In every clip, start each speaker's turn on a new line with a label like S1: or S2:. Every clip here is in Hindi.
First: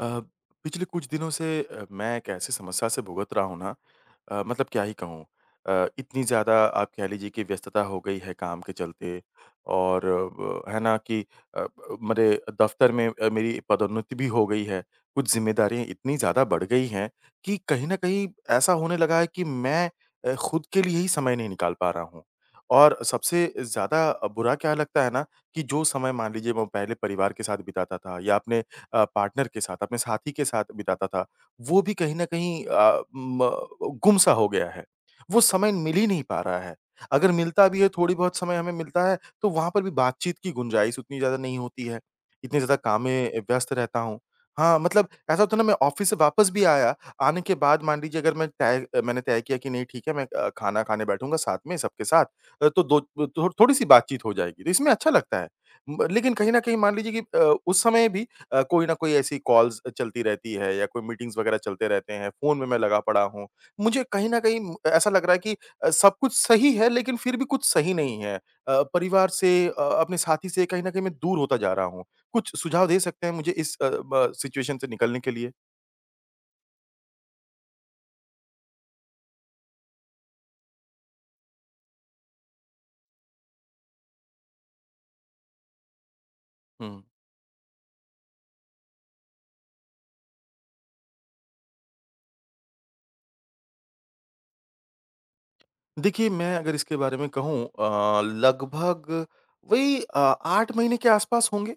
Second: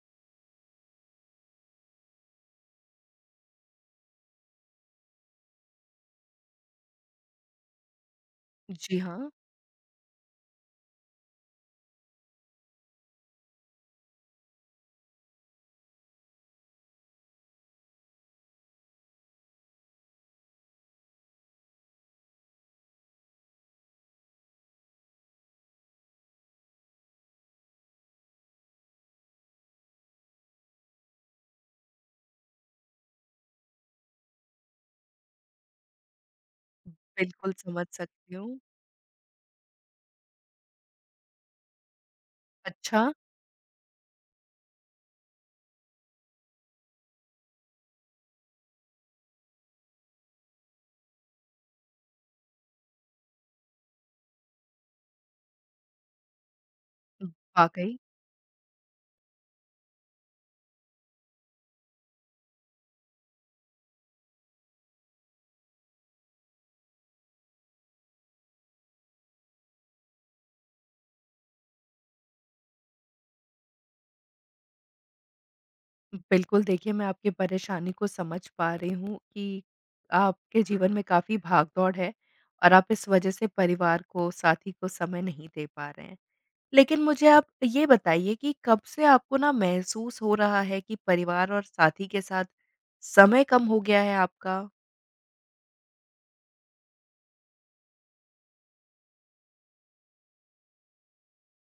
S1: अ, पिछले कुछ दिनों से मैं एक ऐसी समस्या से भुगत रहा हूँ ना। मतलब क्या ही कहूँ। इतनी ज़्यादा आप कह लीजिए कि व्यस्तता हो गई है काम के
S2: जी
S1: चलते
S2: हाँ,
S1: और अ, है ना कि अ, मेरे दफ्तर में मेरी पदोन्नति भी हो गई है। कुछ जिम्मेदारियाँ इतनी ज़्यादा बढ़ गई हैं कि कहीं न कहीं ऐसा होने लगा है कि मैं खुद के लिए ही समय नहीं निकाल पा रहा हूँ। और सबसे ज़्यादा बुरा क्या लगता है ना कि जो समय मान लीजिए मैं पहले परिवार के साथ बिताता था या अपने पार्टनर के साथ, अपने साथी के साथ बिताता था, वो भी कहीं न कहीं अ, म गुम-सा हो गया है। वो समय मिल ही नहीं पा रहा है। अगर
S2: बिल्कुल
S1: मिलता भी
S2: समझ
S1: है, थोड़ी
S2: सकती
S1: बहुत समय
S2: हूँ।
S1: हमें मिलता है, तो वहाँ पर भी बातचीत की गुंजाइश उतनी ज़्यादा नहीं होती है। इतने ज़्यादा काम
S2: अच्छा।
S1: में व्यस्त रहता हूँ। हाँ, मतलब ऐसा होता है ना मैं ऑफ़िस से वापस भी आया, आने के बाद मान लीजिए अगर मैंने तय किया कि नहीं ठीक है मैं खाना खाने बैठूँगा साथ में सबके साथ। तो दो थो थोड़ी-सी बातचीत हो जाएगी, तो इसमें अच्छा लगता है। म लेकिन कहीं न कहीं मान लीजिए कि उस
S2: वाक़ई।
S1: समय भी कोई ना कोई ऐसी कॉल्स चलती रहती है या कोई मीटिंग्स वगैरह चलते रहते हैं, फ़ोन में मैं लगा पड़ा हूँ। मुझे कहीं न कहीं ऐसा लग रहा है कि सब कुछ सही है लेकिन फिर भी कुछ सही नहीं है। परिवार से अपने साथी से कहीं न कहीं मैं दूर होता जा रहा हूँ। कुछ सुझाव दे सकते हैं मुझे इस अ, ब सिचुएशन से निकलने के लिए?
S2: बिल्कुल, देखिए मैं आपकी परेशानी को समझ पा रही हूँ कि आपके जीवन में काफ़ी भाग-दौड़ है और आप इस वज़ह से परिवार को, साथी को समय नहीं दे पा रहे हैं। लेकिन
S1: हुँ।
S2: मुझे आप ये बताइए कि कब से आपको ना महसूस हो रहा है कि परिवार और साथी के साथ समय कम हो गया है आपका?
S1: देखिए, मैं अगर इसके बारे में कहूँ लगभग वही 8 महीने के आसपास होंगे।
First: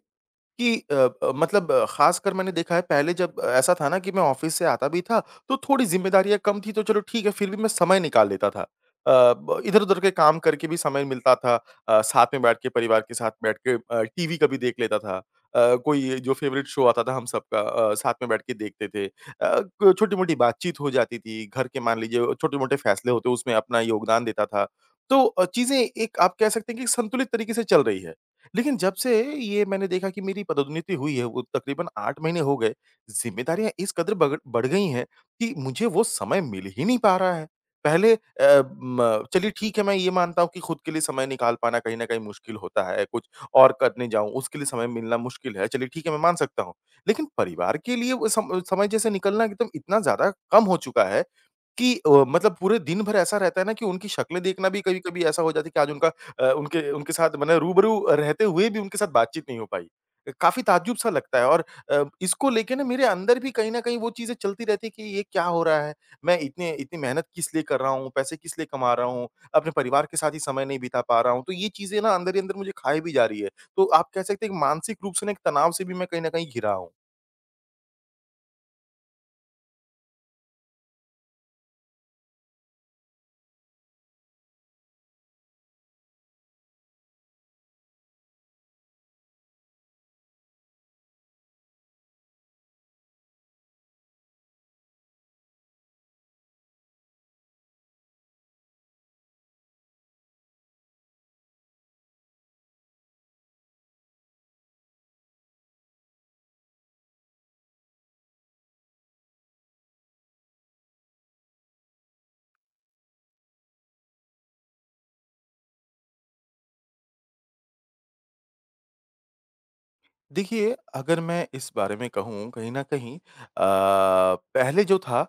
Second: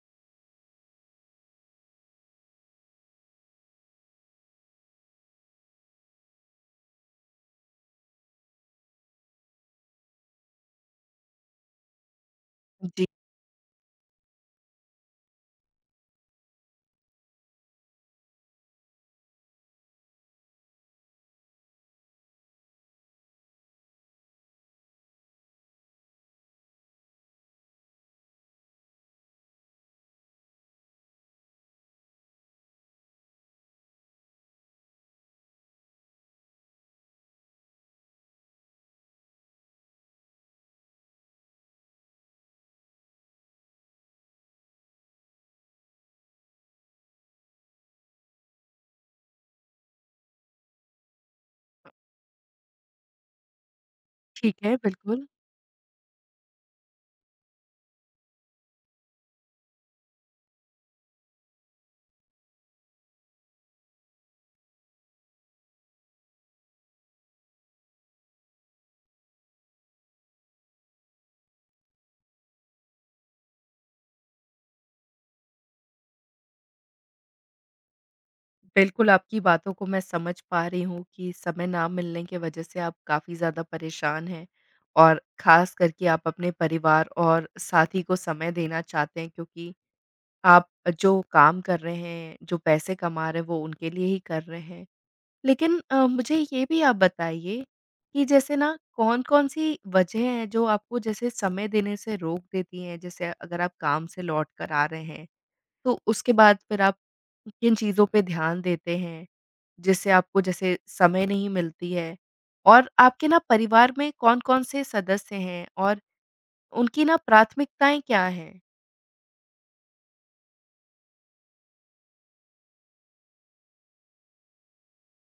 S1: कि मतलब ख़ासकर मैंने देखा है पहले जब ऐसा था ना कि मैं ऑफ़िस से आता भी था, तो थोड़ी ज़िम्मेदारियाँ कम थी तो चलो ठीक है, फिर भी मैं समय निकाल लेता था। अ, ब इधर-उधर के काम करके भी समय मिलता था। साथ में बैठ के परिवार
S2: जी।
S1: के साथ बैठ के टीवी कभी देख लेता था। कोई जो फ़ेवरेट शो आता था हम सबका साथ में बैठ के देखते थे। अ, क छोटी-मोटी बातचीत हो जाती थी, घर के मान लीजिए छोटे-मोटे फ़ैसले होते उसमें अपना योगदान देता था। तो चीज़ें एक आप कह सकते हैं कि संतुलित तरीके से चल रही है। लेकिन जब से ये मैंने देखा कि मेरी पदोन्नति हुई है, वो तकरीबन 8 महीने हो गए, ज़िम्मेदारियाँ इस कदर बगड़ बढ़ गई हैं कि मुझे वो समय मिल ही नहीं पा रहा है। पहले अ, म चलिए ठीक है, मैं ये मानता हूँ कि खुद के लिए समय निकाल पाना कहीं न कहीं मुश्किल होता है, कुछ और करने जाऊँ, उसके लिए समय मिलना मुश्किल है, चलिए ठीक है, मैं मान सकता हूँ। लेकिन परिवार के लिए वो सम समय जैसे निकलना एकदम इतना ज़्यादा कम हो चुका है कि मतलब पूरे दिन भर ऐसा रहता है ना कि उनकी शक्लें
S2: ठीक
S1: देखना
S2: है।
S1: भी कभी-कभी
S2: बिल्कुल।
S1: ऐसा हो जाता है कि आज उनका उनके उनके साथ मैंने रूबरू रहते हुए भी उनके साथ बातचीत नहीं हो पाई। काफ़ी ताज्जुब सा लगता है और इसको लेके ना मेरे अंदर भी कहीं न कहीं वो चीज़ें चलती रहती है कि ये क्या हो रहा है? मैं इतने इतनी मेहनत किस लिए कर रहा हूँ? पैसे किस लिए कमा रहा हूँ? अपने परिवार के साथ ही समय नहीं बिता पा रहा हूँ। तो ये चीज़ें ना अंदर ही अंदर मुझे खाए भी जा रही है। तो आप कह सकते हैं कि मानसिक रूप से ना एक तनाव से भी मैं कहीं न कहीं घिरा हूँ।
S2: बिल्कुल, आपकी बातों को मैं समझ पा रही हूँ कि समय ना मिलने की वजह से आप काफ़ी ज़्यादा परेशान हैं और ख़ास करके आप अपने परिवार और साथी को समय देना चाहते हैं क्योंकि आप जो काम कर रहे हैं, जो पैसे कमा रहे हैं, वो उनके लिए ही कर रहे हैं। लेकिन मुझे ये भी आप बताइए कि जैसे ना कौन-कौन सी वजह हैं जो आपको जैसे समय देने से रोक देती हैं? जैसे अगर आप काम से लौट कर आ रहे हैं तो उसके बाद फिर आप किन चीज़ों पे ध्यान देते हैं, जिससे आपको जैसे समय नहीं मिलती है? और आपके ना परिवार में कौन-कौन से सदस्य हैं और उनकी ना प्राथमिकताएँ क्या हैं?
S1: देखिए, अगर मैं इस बारे में कहूँ कहीं न कहीं पहले जो था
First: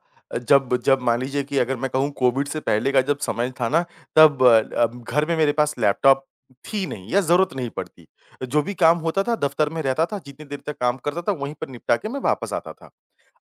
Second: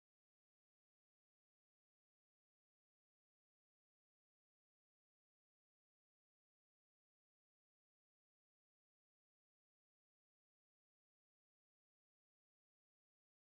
S1: जब जब मान लीजिए कि अगर मैं कहूँ कोविड से पहले का जब समय था ना तब घर में मेरे पास लैपटॉप थी नहीं या ज़रूरत नहीं पड़ती। जो भी काम होता था दफ़्तर में रहता था, जितनी देर तक काम करता था वहीं पर निपटा के मैं वापस आता था।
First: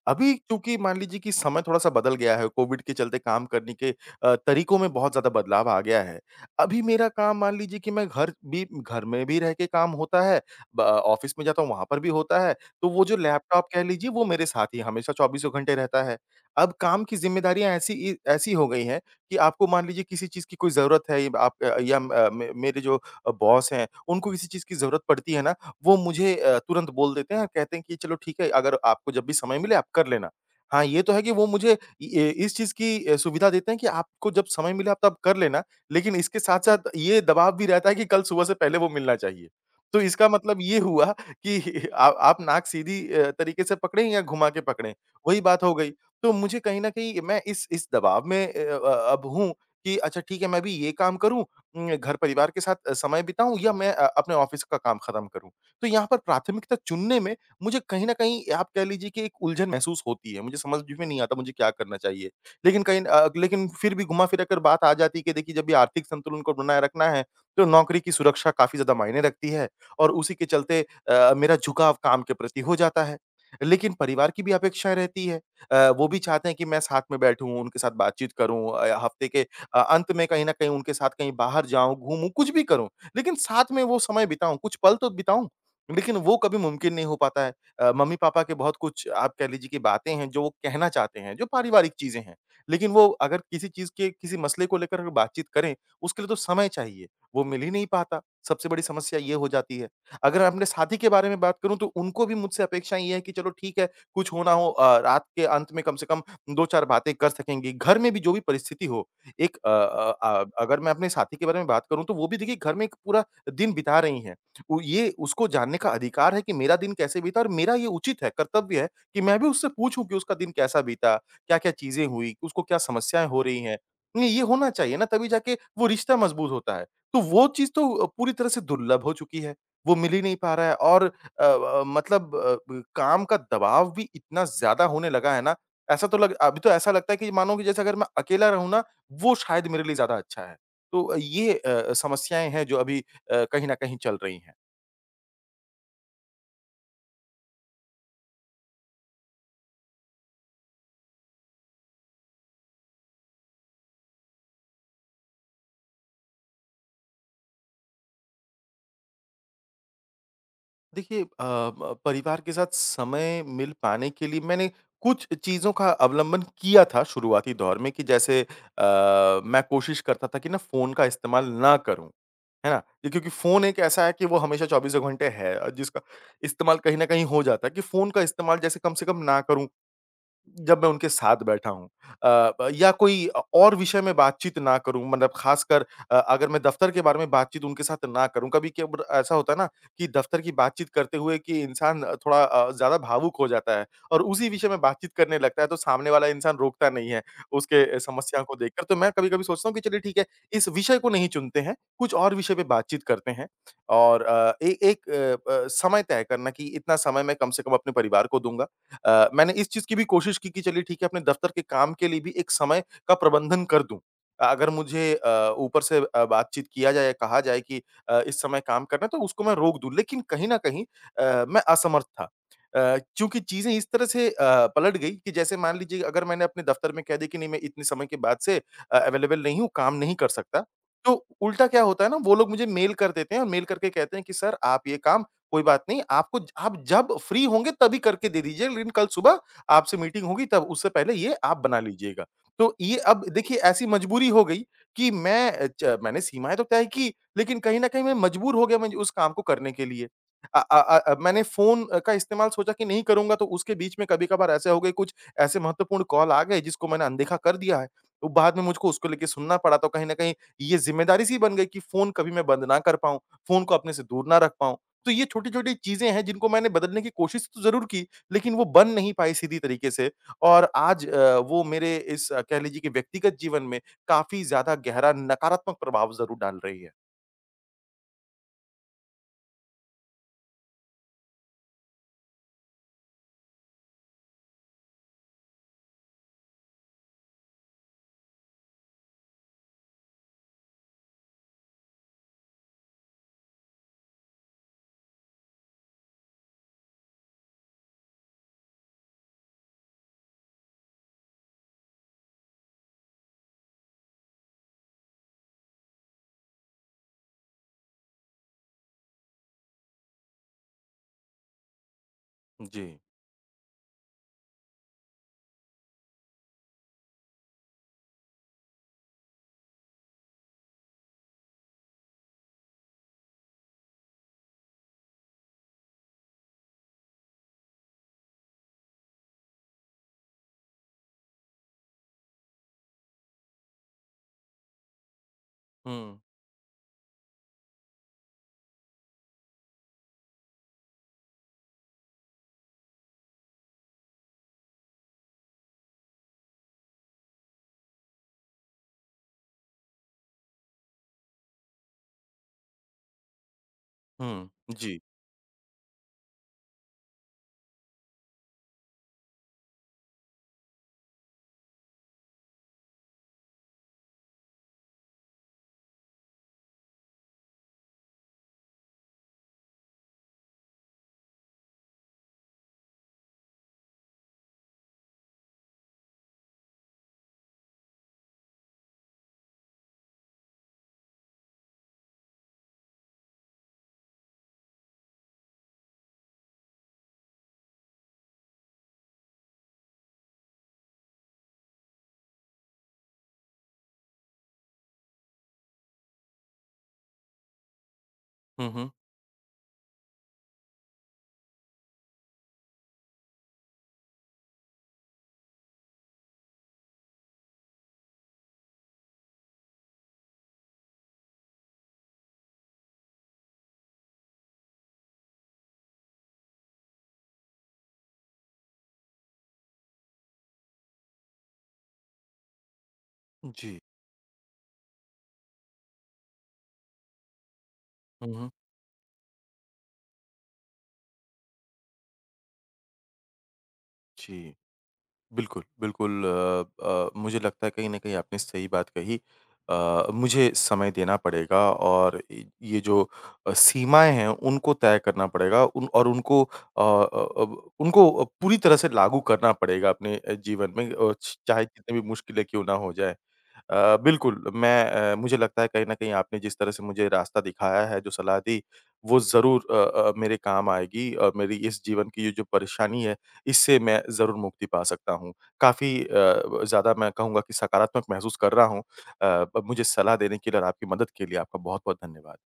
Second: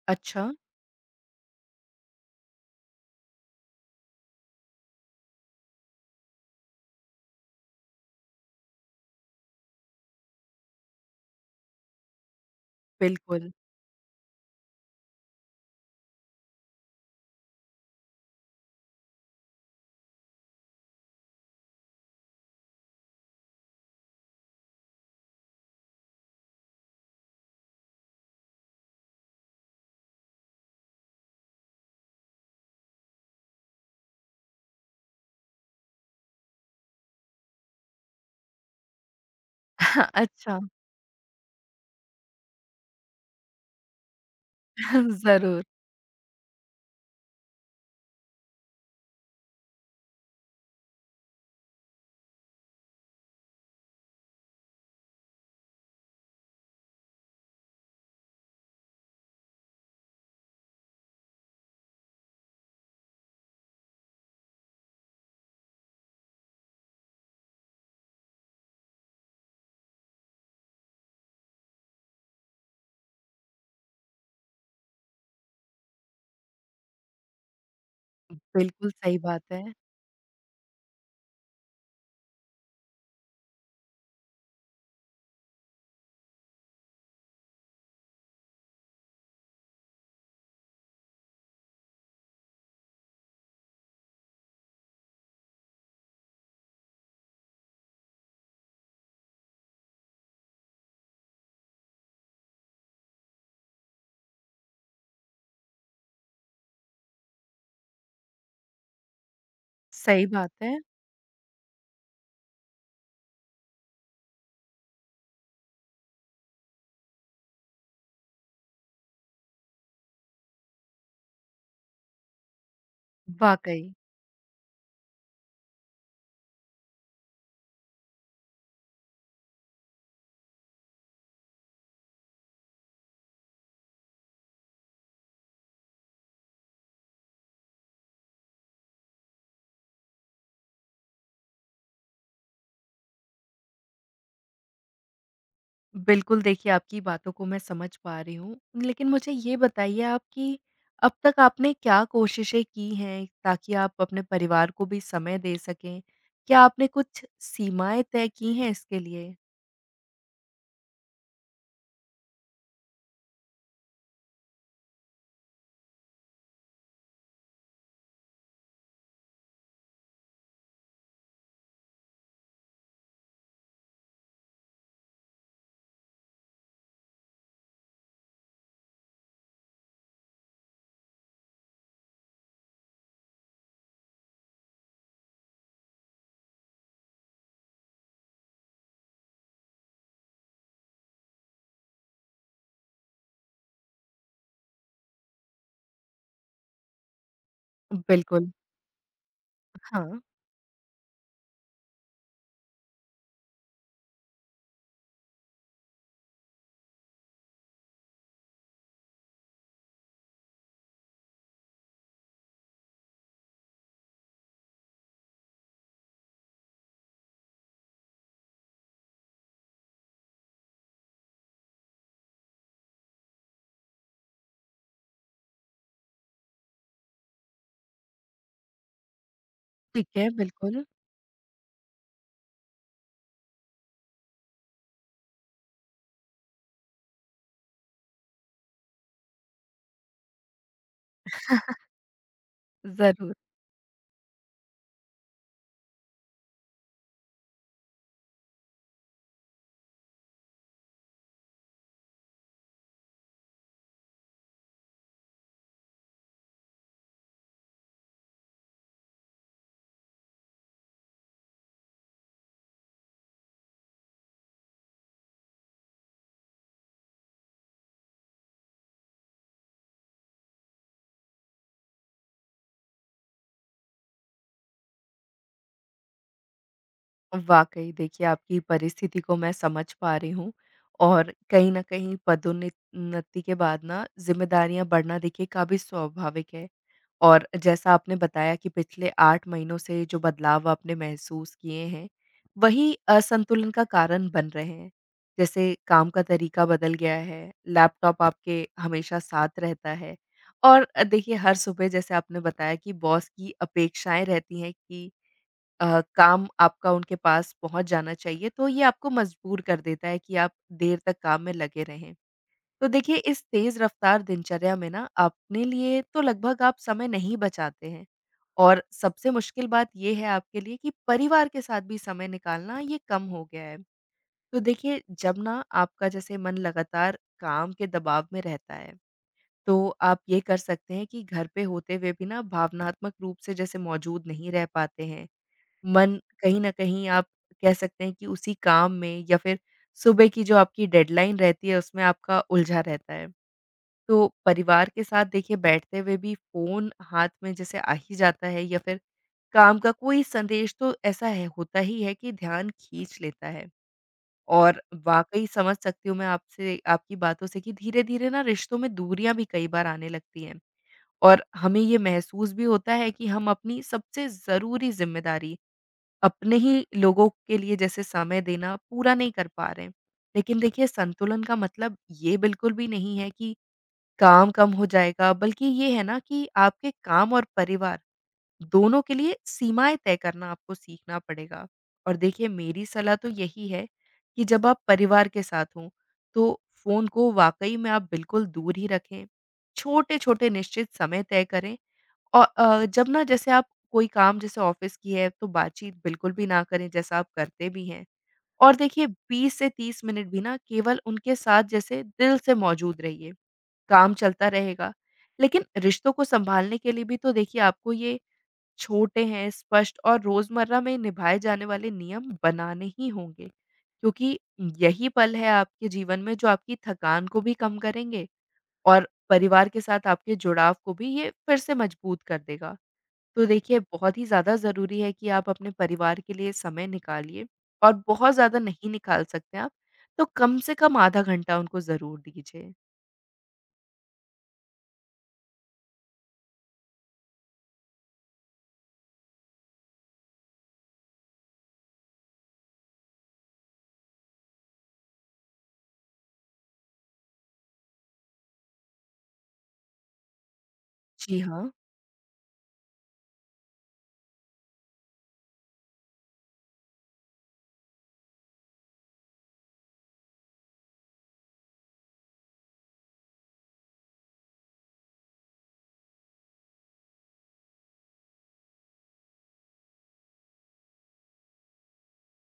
S1: अभी
S2: अच्छा।
S1: चूँकि मान लीजिए कि समय थोड़ा-सा बदल गया है, कोविड के चलते काम करने के तरीकों में बहुत ज़्यादा बदलाव आ गया है। अभी मेरा काम मान लीजिए कि मैं घर भी घर में भी रह के काम होता है, ब ऑफ़िस में जाता हूँ वहाँ पर भी होता है, तो वो जो
S2: बिल्कुल।
S1: लैपटॉप कह लीजिए वो मेरे साथ ही हमेशा चौबीसों घंटे रहता है। अब काम की ज़िम्मेदारियाँ ऐसी हो गई हैं कि आपको मान लीजिए किसी चीज़ की कोई ज़रूरत है, ये आप या म अ, मे मेरे जो बॉस हैं, उनको किसी चीज़ की ज़रूरत पड़ती है ना, वो मुझे तुरंत बोल देते हैं और कहते हैं कि चलो ठीक है अगर आपको जब भी समय मिले आप कर लेना। हाँ, ये तो है कि वो मुझे इस चीज़ की सुविधा देते हैं कि आपको जब समय मिले आप तब कर लेना, लेकिन इसके साथ-साथ ये दबाव भी रहता है कि कल सुबह से पहले वो मिलना चाहिए। तो इसका मतलब
S2: अच्छा।
S1: ये हुआ कि आ आप नाक सीधी तरीके से पकड़ें या घुमा के पकड़ें, वही बात
S2: ज़रूर।
S1: हो गई। तो मुझे कहीं न कहीं मैं इस दबाव में अब हूँ कि अच्छा ठीक है मैं भी ये काम करूँ, घर परिवार के साथ समय बिताऊँ या मैं अपने ऑफ़िस का काम खत्म करूँ। तो यहाँ पर प्राथमिकता चुनने में मुझे कहीं न कहीं आप कह लीजिए कि एक उलझन महसूस होती है। मुझे समझ में नहीं आता मुझे क्या करना चाहिए? लेकिन फिर भी घुमा-फिरा कर बात आ जाती है कि देखिए जब भी आर्थिक संतुलन को बनाए रखना है, तो नौकरी की सुरक्षा काफ़ी ज़्यादा मायने रखती है और उसी के चलते मेरा झुकाव काम के प्रति हो जाता है। लेकिन परिवार की भी अपेक्षाएँ रहती है। वो भी चाहते हैं कि मैं साथ में बैठूँ, उनके साथ बातचीत करूँ,
S2: बिल्कुल सही
S1: हफ्ते के
S2: बात है।
S1: अंत में कहीं न कहीं उनके साथ कहीं बाहर जाऊँ, घूमूँ, कुछ भी करूँ। लेकिन साथ में वो समय बिताऊँ, कुछ पल तो बिताऊँ। लेकिन वो कभी मुमकिन नहीं हो पाता है। मम्मी-पापा के बहुत कुछ आप कह लीजिए कि बातें हैं जो वो कहना चाहते हैं, जो पारिवारिक चीज़ें हैं। लेकिन वो अगर किसी चीज़ के किसी मसले को लेकर अगर बातचीत करें, उसके लिए तो समय चाहिए, वो मिल ही नहीं पाता। सबसे बड़ी समस्या ये हो जाती है। अगर अपने साथी के बारे में बात करूँ तो उनको भी मुझसे अपेक्षाएँ ये हैं कि चलो ठीक है, कुछ होना हो ना हो रात के अंत में कम से कम 2-4 बातें कर सकेंगे। घर में भी जो भी परिस्थिति हो, एक अ अ,
S2: सही
S1: अ,
S2: बात है,
S1: अगर मैं अपने साथी के बारे में बात करूँ तो वो भी देखिए घर में एक पूरा दिन बिता रही हैं। वो ये उसको जानने का अधिकार है कि मेरा दिन कैसे बीता और मेरा ये उचित है, कर्तव्य है कि मैं भी उससे पूछूँ कि उसका दिन कैसा बीता? क्या-क्या चीज़ें हुई? उसको क्या समस्याएँ हो रही हैं?
S2: वाक़ई।
S1: नहीं, ये होना चाहिए ना तभी जाके वो रिश्ता मज़बूत होता है। तो वो चीज़ तो पूरी तरह से दुर्लभ हो चुकी है, वो मिल ही नहीं पा रहा है और मतलब अ, ब काम का दबाव भी इतना ज़्यादा होने लगा है ना, ऐसा तो लग अभी तो ऐसा लगता है कि मानो कि जैसे अगर मैं अकेला रहूँ ना, वो शायद मेरे लिए ज़्यादा अच्छा है। तो ये समस्याएँ हैं जो अभी कहीं न कहीं चल रही हैं।
S2: बिल्कुल, देखिए आपकी बातों को मैं समझ पा रही हूँ। लेकिन मुझे ये बताइए आप कि अब तक आपने क्या कोशिशें की हैं ताकि आप अपने परिवार को भी समय दे सकें? क्या आपने कुछ सीमाएँ तय की हैं इसके लिए?
S1: देखिए अ, ब परिवार के साथ समय मिल पाने के लिए मैंने कुछ चीज़ों का अवलंबन किया था शुरुआती दौर में कि जैसे मैं कोशिश करता था कि ना फ़ोन का इस्तेमाल ना करूँ, है ना? ये क्योंकि फ़ोन एक ऐसा है कि वो हमेशा चौबीसों घंटे है, जिसका इस्तेमाल कहीं न कहीं हो जाता है कि फ़ोन का इस्तेमाल जैसे कम से कम ना करूँ। जब मैं उनके साथ बैठा हूँ। अ, ब या कोई और विषय में बातचीत ना करूँ, मतलब ख़ासकर अगर मैं दफ़्तर के बारे में बातचीत उनके साथ ना करूँ, कभी केब्र ऐसा होता है ना कि दफ़्तर की बातचीत करते हुए कि इंसान थोड़ा ज़्यादा भावुक हो जाता है और उसी विषय में बातचीत करने लगता है, तो सामने वाला इंसान रोकता नहीं है, उसके समस्या
S2: बिल्कुल।
S1: को देखकर। तो मैं कभी-कभी सोचता हूँ कि चलिए ठीक
S2: हाँ।
S1: है, इस विषय को नहीं चुनते हैं, कुछ और विषय पे बातचीत करते हैं और अ, ए एक अ, ब समय तय करना कि इतना समय मैं कम से कम अपने परिवार को दूँगा। मैंने इस चीज़ की भी कोशिश की कि चलिए ठीक है, अपने दफ़्तर के काम के लिए भी एक समय का प्रबंधन कर दूँ। अगर मुझे ऊपर से बातचीत किया जाए या कहा जाए कि इस समय काम करना है तो उसको मैं रोक दूँ। लेकिन कहीं न कहीं मैं असमर्थ था। चूँकि चीज़ें इस तरह से पलट गई कि जैसे मान लीजिए अगर मैंने अपने दफ़्तर में कह दिया कि नहीं मैं इतने समय के बाद से अवेलेबल नहीं हूँ, काम
S2: ठीक
S1: नहीं कर
S2: है।
S1: सकता।
S2: बिल्कुल।
S1: तो उल्टा क्या होता है ना वो लोग मुझे मेल कर देते हैं और मेल करके कहते हैं कि सर आप ये काम कोई बात नहीं, आपको ज आप जब फ्री होंगे तभी करके दे दीजिए, लेकिन कल सुबह आपसे मीटिंग होगी तब उससे पहले ये आप बना लीजिएगा। तो ये अब
S2: ज़रूर।
S1: देखिए ऐसी मजबूरी हो गई कि मैं अ, च मैंने सीमाएँ तो तय की, लेकिन कहीं न कहीं मैं मजबूर हो गया मुझे उस काम को करने के लिए। मैंने फ़ोन का इस्तेमाल सोचा कि नहीं करूँगा तो उसके बीच में कभी-कभार ऐसे हो गए कुछ ऐसे महत्वपूर्ण कॉल आ गए जिसको मैंने अनदेखा कर दिया है। तो बाद में मुझको उसको लेके सुनना पड़ा, तो कहीं न कहीं ये ज़िम्मेदारी सी बन गई कि फ़ोन कभी मैं बंद ना कर पाऊँ, फ़ोन को अपने से दूर ना रख पाऊँ। तो ये छोटी-छोटी चीज़ें हैं जिनको मैंने बदलने की कोशिश तो ज़रूर की, लेकिन वो बन नहीं पाई सीधी तरीके से और आज वो मेरे इस कह लीजिए कि व्यक्तिगत जीवन में काफ़ी ज़्यादा गहरा नकारात्मक प्रभाव ज़रूर डाल रही है।
S2: वाक़ई देखिए आपकी परिस्थिति को मैं समझ पा रही हूँ और कहीं न कहीं पदोन्नत उन्नति के बाद ना ज़िम्मेदारियाँ बढ़ना देखिए काफ़ी स्वाभाविक है। और जैसा आपने बताया कि पिछले 8 महीनों से जो बदलाव आपने महसूस किए हैं, वही असंतुलन का कारण बन रहे हैं। जैसे काम का तरीका बदल गया है, लैपटॉप आपके हमेशा साथ रहता है और देखिए हर सुबह जैसे आपने बताया कि बॉस की अपेक्षाएँ रहती हैं कि काम आपका उनके पास पहुँच जाना चाहिए, तो ये आपको मजबूर कर देता है कि आप देर तक काम में लगे रहें।
S1: जी। जी।
S2: तो देखिए इस तेज रफ्तार दिनचर्या में ना अपने लिए तो लगभग आप समय नहीं बचाते हैं और सबसे मुश्किल बात ये है आपके लिए कि परिवार के साथ भी समय निकालना ये कम हो गया है। तो देखिए जब ना आपका जैसे मन लगातार काम के दबाव में रहता है, तो आप ये कर सकते हैं कि घर पे होते हुए भी ना भावनात्मक रूप से जैसे मौजूद नहीं रह पाते हैं। मन
S1: हुँ।
S2: कहीं न कहीं आप कह सकते हैं कि उसी काम में या फिर सुबह की जो आपकी डेडलाइन रहती है उसमें आपका उलझा रहता है। तो परिवार के साथ देखिए बैठते हुए भी फ़ोन हाथ में जैसे आ ही जाता है या फिर काम का कोई संदेश तो ऐसा है होता ही है कि ध्यान खींच लेता है।
S1: हुँ।
S2: और
S1: जी।
S2: वाक़ई समझ सकती हूँ मैं आपसे आपकी बातों से कि धीरे-धीरे ना रिश्तों में दूरियाँ भी कई बार आने लगती हैं। और हमें ये महसूस भी होता है कि हम अपनी सबसे ज़रूरी ज़िम्मेदारी अपने ही लोगों के लिए जैसे समय देना पूरा नहीं कर पा रहे हैं। लेकिन देखिए संतुलन का मतलब ये बिल्कुल भी नहीं है कि काम कम हो जाएगा, बल्कि ये है ना कि आपके काम और परिवार दोनों के लिए सीमाएँ तय करना आपको सीखना पड़ेगा। और देखिए मेरी सलाह तो यही है कि जब आप परिवार के साथ हों, तो फ़ोन को वाक़ई में आप बिल्कुल दूर ही रखें। छोटे-छोटे निश्चित समय तय करें। जब ना जैसे आप कोई काम जैसे ऑफ़िस की है तो बातचीत बिल्कुल भी ना करें जैसा आप करते भी हैं।
S1: हुँ,
S2: और
S1: हुँ।
S2: देखिए 20 से 30 मिनट भी ना केवल उनके साथ जैसे दिल से मौजूद रहिए। काम चलता रहेगा। लेकिन रिश्तों को सँभालने के लिए भी तो देखिए आपको ये छोटे हैं, स्पष्ट और रोज़मर्रा में निभाए जाने वाले नियम बनाने ही होंगे। क्योंकि यही पल है आपके जीवन में जो आपकी थकान को भी कम करेंगे और परिवार के साथ आपके जुड़ाव को भी ये फिर से मजबूत कर देगा। तो देखिए
S1: जी।
S2: बहुत ही ज़्यादा ज़रूरी है कि आप अपने परिवार के लिए समय निकालिए और
S1: हुँ,
S2: बहुत
S1: हुँ।
S2: ज़्यादा नहीं निकाल सकते आप, तो कम से कम आधा घंटा उनको ज़रूर दीजिए।
S1: जी। बिल्कुल, बिल्कुल मुझे लगता है कहीं न कहीं आपने सही बात कही। मुझे समय देना पड़ेगा और इ ये जो सीमाएँ हैं उनको तय करना पड़ेगा, उन और उनको अब उनको पूरी तरह से लागू करना पड़ेगा अपने जीवन में, अ, छ
S2: जी
S1: चाहे
S2: हाँ।
S1: कितनी भी मुश्किलें क्यों ना हो जाएँ। बिल्कुल मैं मुझे लगता है कहीं न कहीं आपने जिस तरह से मुझे रास्ता दिखाया है, जो सलाह दी, वो ज़रूर मेरे काम आएगी और मेरी इस जीवन की ये जो परेशानी है इससे मैं ज़रूर मुक्ति पा सकता हूँ। काफ़ी अ, ब ज़्यादा मैं कहूँगा कि सकारात्मक महसूस कर रहा हूँ। अ, ब मुझे सलाह देने के लिए और आपकी मदद के लिए आपका बहुत-बहुत धन्यवाद।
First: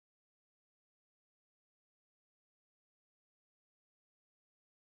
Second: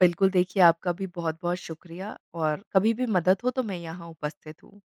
S2: बिल्कुल, देखिए आपका भी बहुत-बहुत शुक्रिया और कभी भी मदद हो तो मैं यहाँ उपस्थित हूँ।